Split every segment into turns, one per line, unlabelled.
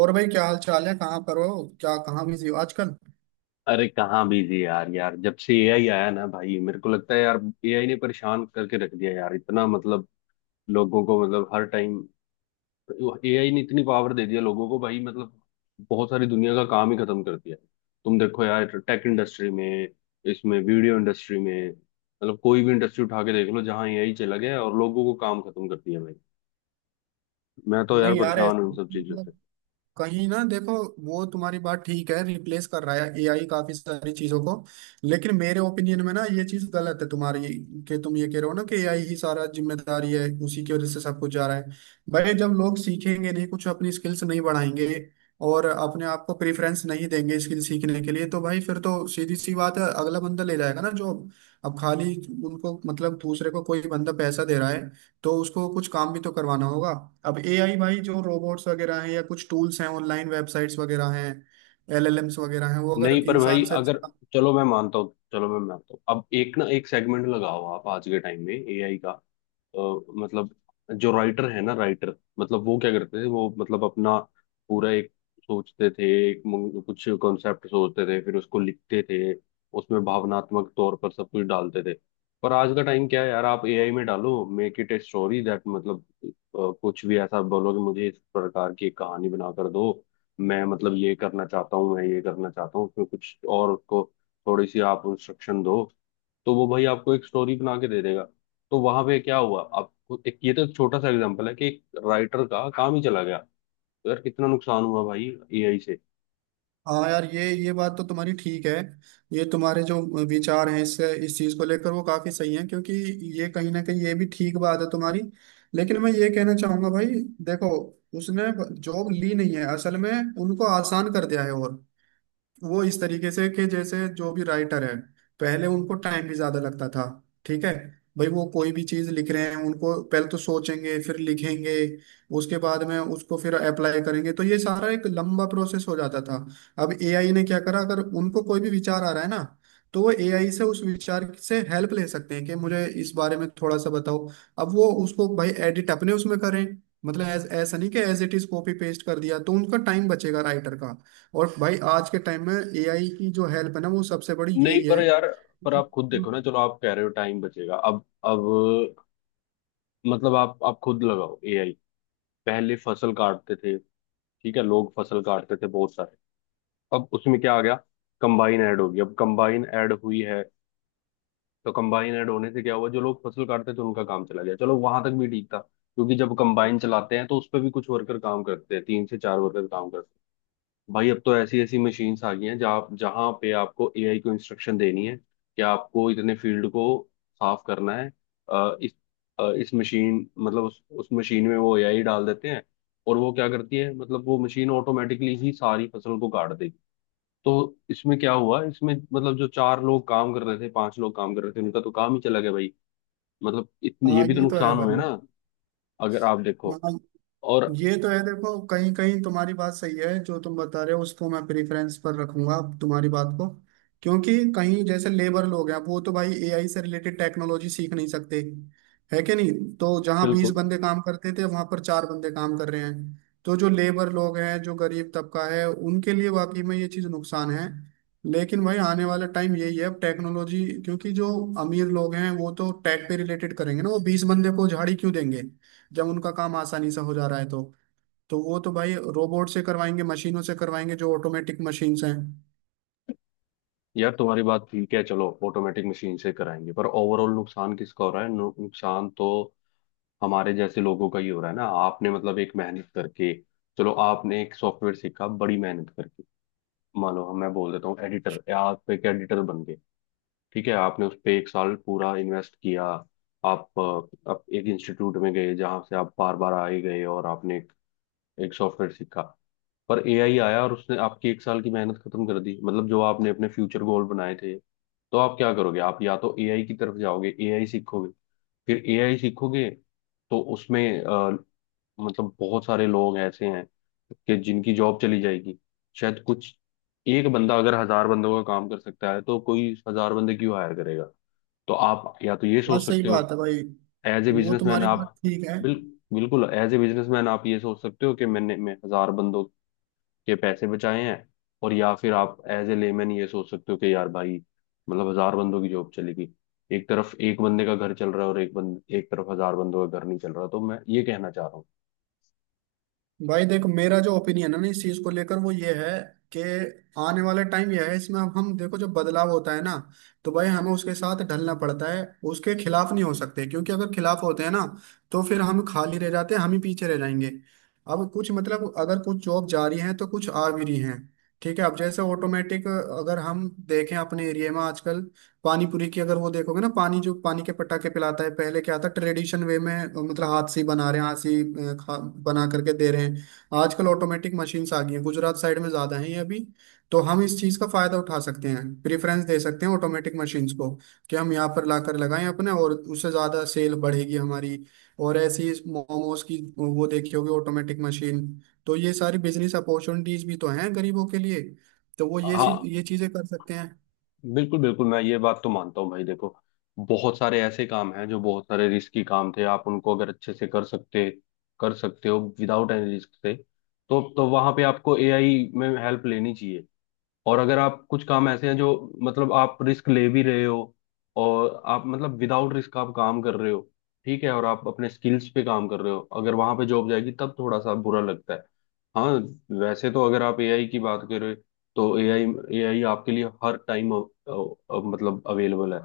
और भाई क्या हाल चाल है। कहाँ पर हो क्या? कहाँ बिजी हो आजकल?
अरे कहाँ बिजी यार। यार जब से एआई आया ना भाई, मेरे को लगता है यार, एआई ने परेशान करके रख दिया यार। इतना मतलब लोगों को, मतलब हर टाइम एआई ने इतनी पावर दे दिया लोगों को भाई। मतलब बहुत सारी दुनिया का काम ही खत्म कर दिया। तुम देखो यार, टेक इंडस्ट्री में, इसमें वीडियो इंडस्ट्री में, मतलब कोई भी इंडस्ट्री उठा के देख लो जहाँ एआई चला गया और लोगों को काम खत्म कर दिया भाई। मैं तो यार
नहीं यार,
परेशान हूँ इन
ऐसे
सब चीजों से।
मतलब कहीं ना देखो, वो तुम्हारी बात ठीक है, रिप्लेस कर रहा है एआई काफी सारी चीजों को। लेकिन मेरे ओपिनियन में ना, ये चीज गलत है तुम्हारी, कि तुम ये कह रहे हो ना कि एआई ही सारा जिम्मेदारी है, उसी की वजह से सब कुछ जा रहा है। भाई, जब लोग सीखेंगे नहीं, कुछ अपनी स्किल्स नहीं बढ़ाएंगे और अपने आप को प्रेफरेंस नहीं देंगे स्किल सीखने के लिए, तो भाई फिर तो सीधी सी बात है, अगला बंदा ले जाएगा ना जॉब। अब खाली उनको मतलब दूसरे को कोई बंदा पैसा दे रहा है, तो उसको कुछ काम भी तो करवाना होगा। अब एआई, भाई जो रोबोट्स वगैरह हैं या कुछ टूल्स हैं, ऑनलाइन वेबसाइट्स वगैरह हैं, एलएलएम्स वगैरह हैं, वो अगर
नहीं पर भाई,
इंसान से
अगर चलो मैं मानता हूँ, चलो मैं मानता हूँ, अब एक ना एक सेगमेंट लगाओ आप आज के टाइम में एआई का। अ, मतलब जो राइटर है ना, राइटर मतलब वो क्या करते थे? वो मतलब अपना पूरा एक सोचते थे, कुछ कॉन्सेप्ट सोचते थे, फिर उसको लिखते थे, उसमें भावनात्मक तौर पर सब कुछ डालते थे। पर आज का टाइम क्या है यार? आप एआई में डालो, make it a story that, मतलब कुछ भी ऐसा बोलो कि मुझे इस प्रकार की एक कहानी बना कर दो। मैं मतलब ये करना चाहता हूँ, मैं ये करना चाहता हूँ उसमें कुछ, और उसको थोड़ी सी आप इंस्ट्रक्शन दो तो वो भाई आपको एक स्टोरी बना के दे देगा। तो वहां पे क्या हुआ? एक ये तो एक छोटा सा एग्जांपल है कि एक राइटर का काम ही चला गया। तो यार कितना नुकसान हुआ भाई एआई से।
हाँ यार, ये बात तो तुम्हारी ठीक है। ये तुम्हारे जो विचार हैं इससे इस चीज़ को लेकर, वो काफ़ी सही है, क्योंकि ये कहीं ना कहीं ये भी ठीक बात है तुम्हारी। लेकिन मैं ये कहना चाहूंगा भाई, देखो उसने जॉब ली नहीं है असल में, उनको आसान कर दिया है। और वो इस तरीके से कि जैसे जो भी राइटर है, पहले उनको टाइम भी ज्यादा लगता था। ठीक है भाई, वो कोई भी चीज लिख रहे हैं, उनको पहले तो सोचेंगे, फिर लिखेंगे, उसके बाद में उसको फिर अप्लाई करेंगे, तो ये सारा एक लंबा प्रोसेस हो जाता था। अब एआई ने क्या करा, अगर उनको कोई भी विचार आ रहा है ना, तो वो एआई से उस विचार से हेल्प ले सकते हैं कि मुझे इस बारे में थोड़ा सा बताओ। अब वो उसको भाई एडिट अपने उसमें करें, मतलब ऐसा नहीं कि as it is copy paste कर दिया, तो उनका टाइम बचेगा राइटर का। और भाई आज के टाइम में एआई की जो हेल्प है ना, वो सबसे बड़ी
नहीं
यही है।
पर यार, पर आप खुद देखो ना, चलो आप कह रहे हो टाइम बचेगा। अब मतलब आप खुद लगाओ एआई। पहले फसल काटते थे, ठीक है, लोग फसल काटते थे बहुत सारे। अब उसमें क्या आ गया? कंबाइन ऐड होगी, अब कंबाइन ऐड हुई है। तो कंबाइन ऐड होने से क्या हुआ? जो लोग फसल काटते थे उनका काम चला गया। चलो वहां तक भी ठीक था, क्योंकि जब कंबाइन चलाते हैं तो उस पर भी कुछ वर्कर काम करते हैं, तीन से चार वर्कर काम करते हैं। भाई अब तो ऐसी ऐसी मशीन्स आ गई हैं, जहाँ जहाँ पे आपको एआई को इंस्ट्रक्शन देनी है कि आपको इतने फील्ड को साफ करना है। इस इस मशीन, मतलब उस मशीन में वो एआई डाल देते हैं, और वो क्या करती है? मतलब वो मशीन ऑटोमेटिकली ही सारी फसल को काट देगी। तो इसमें क्या हुआ? इसमें मतलब जो चार लोग काम कर रहे थे, पांच लोग काम कर रहे थे, उनका तो काम ही चला गया भाई। मतलब इतने ये
हाँ
भी तो
ये तो है
नुकसान हुए
भाई।
ना। अगर आप देखो,
हाँ,
और
ये तो है, देखो कहीं कहीं तुम्हारी बात सही है, जो तुम बता रहे हो उसको मैं प्रेफरेंस पर रखूंगा तुम्हारी बात को, क्योंकि कहीं जैसे लेबर लोग हैं, वो तो भाई एआई से रिलेटेड टेक्नोलॉजी सीख नहीं सकते, है कि नहीं? तो जहाँ बीस
बिल्कुल
बंदे काम करते थे, वहां पर चार बंदे काम कर रहे हैं, तो जो लेबर लोग हैं, जो गरीब तबका है, उनके लिए वाकई में ये चीज़ नुकसान है। लेकिन भाई आने वाला टाइम यही है, अब टेक्नोलॉजी, क्योंकि जो अमीर लोग हैं वो तो टेक पे रिलेटेड करेंगे ना, वो बीस बंदे को झाड़ी क्यों देंगे जब उनका काम आसानी से हो जा रहा है? तो वो तो भाई रोबोट से करवाएंगे, मशीनों से करवाएंगे, जो ऑटोमेटिक मशीन्स हैं।
यार, तुम्हारी बात ठीक है। चलो ऑटोमेटिक मशीन से कराएंगे, पर ओवरऑल नुकसान किसका हो रहा है? नुकसान तो हमारे जैसे लोगों का ही हो रहा है ना। आपने मतलब एक मेहनत करके, चलो आपने एक सॉफ्टवेयर सीखा बड़ी मेहनत करके। मान लो मैं बोल देता हूँ एडिटर, आप एक एडिटर बन गए, ठीक है, आपने उस पर एक साल पूरा इन्वेस्ट किया। आप एक इंस्टीट्यूट में गए, जहाँ से आप बार बार आए गए, और आपने एक, एक सॉफ्टवेयर सीखा। पर एआई आया और उसने आपकी एक साल की मेहनत खत्म कर दी, मतलब जो आपने अपने फ्यूचर गोल बनाए थे। तो आप क्या करोगे? आप या तो एआई की तरफ जाओगे, एआई सीखोगे, फिर एआई सीखोगे। तो उसमें मतलब बहुत सारे लोग ऐसे हैं कि जिनकी जॉब चली जाएगी, शायद कुछ। एक बंदा अगर हजार बंदों का काम कर सकता है तो कोई हजार बंदे क्यों हायर करेगा? तो आप या तो ये
हाँ
सोच
सही
सकते हो
बात है भाई,
एज ए
वो
बिजनेसमैन,
तुम्हारी बात
आप
ठीक है।
बिल, बिल्कुल एज ए बिजनेसमैन आप ये सोच सकते हो कि मैंने, मैं हजार बंदों के पैसे बचाए हैं। और या फिर आप एज ए लेमैन ये सोच सकते हो कि यार भाई, मतलब हजार बंदों की जॉब चलेगी। एक तरफ एक बंदे का घर चल रहा है, और एक बंद एक तरफ हजार बंदों का घर नहीं चल रहा। तो मैं ये कहना चाह रहा हूँ।
भाई देखो, मेरा जो ओपिनियन है ना इस चीज को लेकर, वो ये है कि आने वाला टाइम यह है। इसमें अब हम देखो जो बदलाव होता है ना, तो भाई हमें उसके साथ ढलना पड़ता है, उसके खिलाफ नहीं हो सकते, क्योंकि अगर खिलाफ होते हैं ना, तो फिर हम खाली रह जाते हैं, हम ही पीछे रह जाएंगे। अब कुछ मतलब अगर कुछ जॉब जा रही है, तो कुछ आ भी रही हैं। ठीक है, अब जैसे ऑटोमेटिक अगर हम देखें अपने एरिया में आजकल पानी पूरी की, अगर वो देखोगे ना, पानी जो पानी के पटाखे पिलाता है, पहले क्या था? ट्रेडिशन वे में, मतलब हाथ से ही बना रहे हैं, हाथ से ही बना करके दे रहे हैं। आजकल ऑटोमेटिक मशीन्स आ गई हैं, गुजरात साइड में ज्यादा है ये अभी। तो हम इस चीज का फायदा उठा सकते हैं, प्रेफरेंस दे सकते हैं ऑटोमेटिक मशीन्स को कि हम यहाँ पर लाकर लगाएं अपने, और उससे ज्यादा सेल बढ़ेगी हमारी। और ऐसी मोमोज की वो देखी होगी ऑटोमेटिक मशीन, तो ये सारी बिजनेस अपॉर्चुनिटीज भी तो हैं गरीबों के लिए। तो वो
हाँ
ये चीजें कर सकते हैं।
बिल्कुल बिल्कुल, मैं ये बात तो मानता हूँ भाई। देखो बहुत सारे ऐसे काम हैं जो बहुत सारे रिस्की काम थे, आप उनको अगर अच्छे से कर सकते हो विदाउट एनी रिस्क से, तो वहां पे आपको एआई में हेल्प लेनी चाहिए। और अगर आप, कुछ काम ऐसे हैं जो मतलब आप रिस्क ले भी रहे हो, और आप मतलब विदाउट रिस्क आप काम कर रहे हो, ठीक है, और आप अपने स्किल्स पे काम कर रहे हो, अगर वहां पे जॉब जाएगी तब थोड़ा सा बुरा लगता है। हाँ, वैसे तो अगर आप एआई की बात करें, तो एआई, एआई आपके लिए हर टाइम मतलब अवेलेबल है।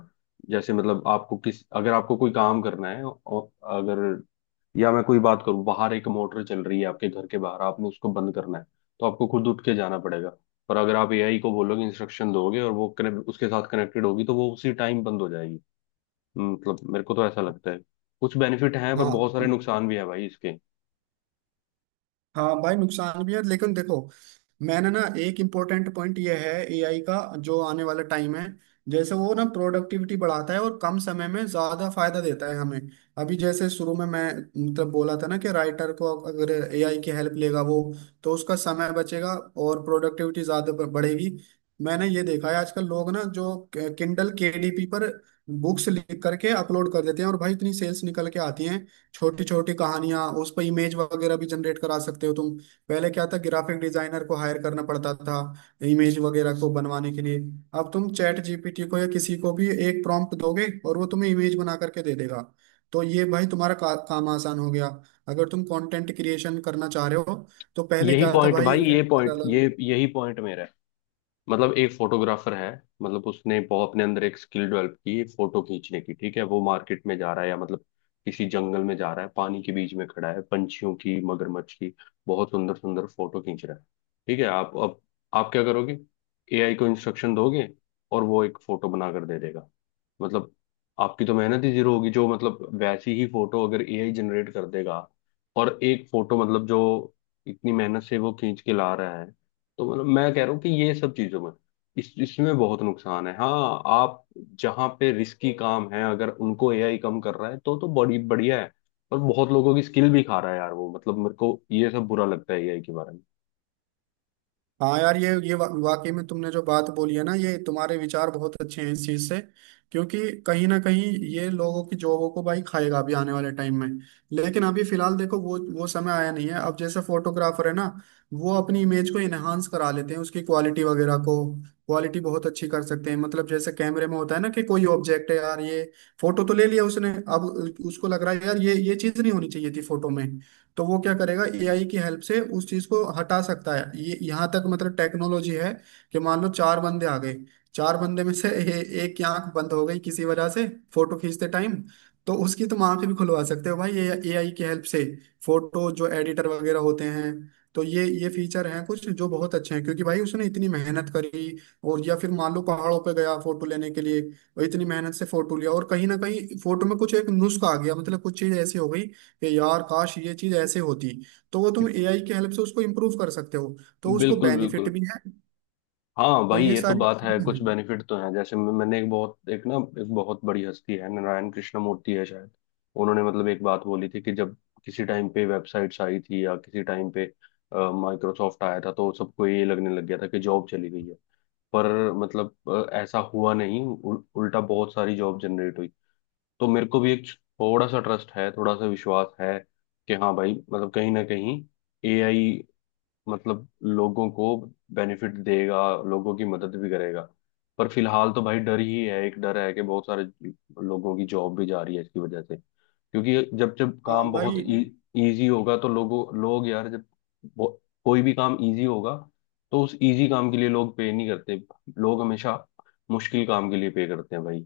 जैसे मतलब आपको किस, अगर आपको कोई काम करना है, और अगर, या मैं कोई बात करूं, बाहर एक मोटर चल रही है आपके घर के बाहर, आपने उसको बंद करना है तो आपको खुद उठ के जाना पड़ेगा। और अगर आप एआई को बोलोगे, इंस्ट्रक्शन दोगे, और वो कनेक्ट, उसके साथ कनेक्टेड होगी तो वो उसी टाइम बंद हो जाएगी। मतलब मेरे को तो ऐसा लगता है कुछ बेनिफिट हैं, पर
हाँ।
बहुत सारे नुकसान भी हैं भाई इसके।
हाँ भाई, नुकसान भी है, लेकिन देखो मैंने ना एक इम्पोर्टेंट पॉइंट ये है एआई का, जो आने वाला टाइम है, जैसे वो ना प्रोडक्टिविटी बढ़ाता है, और कम समय में ज्यादा फायदा देता है हमें। अभी जैसे शुरू में मैं मतलब बोला था ना कि राइटर को अगर एआई की हेल्प लेगा वो, तो उसका समय बचेगा और प्रोडक्टिविटी ज्यादा बढ़ेगी। मैंने ये देखा है आजकल लोग ना जो किंडल केडीपी पर बुक्स लिख करके अपलोड कर देते हैं, और भाई इतनी सेल्स निकल के आती हैं। छोटी छोटी कहानियां, उस पर इमेज वगैरह भी जनरेट करा सकते हो तुम। पहले क्या था, ग्राफिक डिजाइनर को हायर करना पड़ता था इमेज वगैरह को बनवाने के लिए। अब तुम चैट जीपीटी को या किसी को भी एक प्रॉम्प्ट दोगे, और वो तुम्हें इमेज बना करके दे देगा। तो ये भाई काम आसान हो गया, अगर तुम कंटेंट क्रिएशन करना चाह रहे हो। तो पहले
यही
क्या था
पॉइंट
भाई।
भाई, ये पॉइंट ये यही पॉइंट मेरा है। मतलब एक फोटोग्राफर है, मतलब उसने बहुत अपने अंदर एक स्किल डेवलप की फोटो खींचने की। ठीक है, वो मार्केट में जा रहा है या मतलब किसी जंगल में जा रहा है, पानी के बीच में खड़ा है, पंछियों की, मगरमच्छ की बहुत सुंदर सुंदर फोटो खींच रहा है। ठीक है, आप अब, आप क्या करोगे? एआई को इंस्ट्रक्शन दोगे और वो एक फोटो बना कर दे देगा। मतलब आपकी तो मेहनत ही जीरो होगी, जो मतलब वैसी ही फोटो अगर एआई जनरेट कर देगा। और एक फोटो मतलब जो इतनी मेहनत से वो खींच के ला रहा है। तो मतलब मैं कह रहा हूँ कि ये सब चीजों में, इस इसमें बहुत नुकसान है। हाँ आप, जहाँ पे रिस्की काम है, अगर उनको एआई कम कर रहा है तो बड़ी बढ़िया है, पर बहुत लोगों की स्किल भी खा रहा है यार वो, मतलब मेरे को ये सब बुरा लगता है एआई के बारे
हाँ यार, वाकई में तुमने जो बात बोली है ना, ये तुम्हारे विचार बहुत अच्छे हैं इस चीज से, क्योंकि कहीं ना कहीं ये लोगों की जॉबों को भाई खाएगा अभी आने वाले टाइम में। लेकिन अभी फिलहाल देखो, वो समय आया नहीं है। अब जैसे फोटोग्राफर है ना, वो अपनी इमेज को इनहांस करा लेते हैं उसकी क्वालिटी वगैरह को, क्वालिटी बहुत अच्छी कर सकते हैं। मतलब जैसे कैमरे में होता है ना, कि कोई ऑब्जेक्ट है यार ये, फोटो तो ले लिया उसने, अब उसको लग रहा है यार ये चीज नहीं होनी चाहिए थी फोटो में, तो वो क्या करेगा, एआई की हेल्प से उस चीज को हटा सकता है। ये यहाँ तक मतलब टेक्नोलॉजी है कि मान लो चार बंदे आ गए, चार बंदे में से एक की आंख बंद हो गई किसी वजह से फोटो खींचते टाइम, तो उसकी तुम आंख भी खुलवा सकते हो भाई ये एआई की हेल्प से। फोटो जो एडिटर वगैरह होते हैं, तो ये फीचर हैं कुछ जो बहुत अच्छे हैं, क्योंकि भाई उसने इतनी मेहनत करी। और या फिर मान लो पहाड़ों पे गया फोटो लेने के लिए, और इतनी मेहनत से फोटो लिया, और कहीं ना कहीं फोटो में कुछ एक नुस्खा आ गया, मतलब कुछ चीज ऐसी हो गई कि यार काश ये चीज ऐसे होती, तो वो तुम एआई की हेल्प से उसको इम्प्रूव कर सकते हो। तो
में।
उसको
बिल्कुल
बेनिफिट
बिल्कुल।
भी है,
हाँ
तो
भाई
ये
ये तो
सारी
बात है,
चीजें हैं।
कुछ बेनिफिट तो हैं। जैसे मैंने एक बहुत, एक ना, एक बहुत बड़ी हस्ती है नारायण कृष्ण मूर्ति है शायद, उन्होंने मतलब एक बात बोली थी कि जब किसी टाइम पे वेबसाइट्स आई थी, या किसी टाइम पे माइक्रोसॉफ्ट आया था, तो सबको ये लगने लग गया था कि जॉब चली गई है। पर मतलब ऐसा हुआ नहीं, उल्टा बहुत सारी जॉब जनरेट हुई। तो मेरे को भी एक थोड़ा सा ट्रस्ट है, थोड़ा सा विश्वास है, कि हाँ भाई मतलब कहीं ना कहीं एआई मतलब लोगों को बेनिफिट देगा, लोगों की मदद भी करेगा। पर फिलहाल तो भाई डर ही है, एक डर है कि बहुत सारे लोगों की जॉब भी जा रही है इसकी वजह से। क्योंकि जब जब
हाँ
काम बहुत
भाई।
इजी होगा तो लोगों, लोग यार जब वो- कोई भी काम इजी होगा तो उस इजी काम के लिए लोग पे नहीं करते, लोग हमेशा मुश्किल काम के लिए पे करते हैं भाई।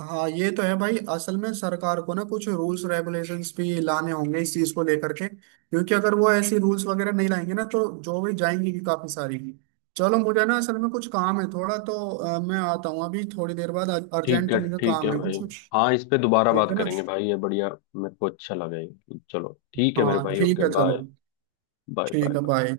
हाँ ये तो है भाई, असल में सरकार को ना कुछ रूल्स रेगुलेशंस भी लाने होंगे इस चीज को लेकर के, क्योंकि अगर वो ऐसी रूल्स वगैरह नहीं लाएंगे ना, तो जो भी जाएंगी भी काफी सारी। चलो मुझे ना असल में कुछ काम है थोड़ा, तो मैं आता हूँ अभी थोड़ी देर बाद। अर्जेंट मुझे
ठीक है
काम है
भाई।
कुछ।
हाँ इस पे दोबारा
ठीक
बात
है ना?
करेंगे भाई, ये बढ़िया, मेरे को अच्छा लगा ये। चलो ठीक है मेरे
हाँ
भाई,
ठीक
ओके
है चलो।
बाय। बाय
ठीक है
बाय।
बाय।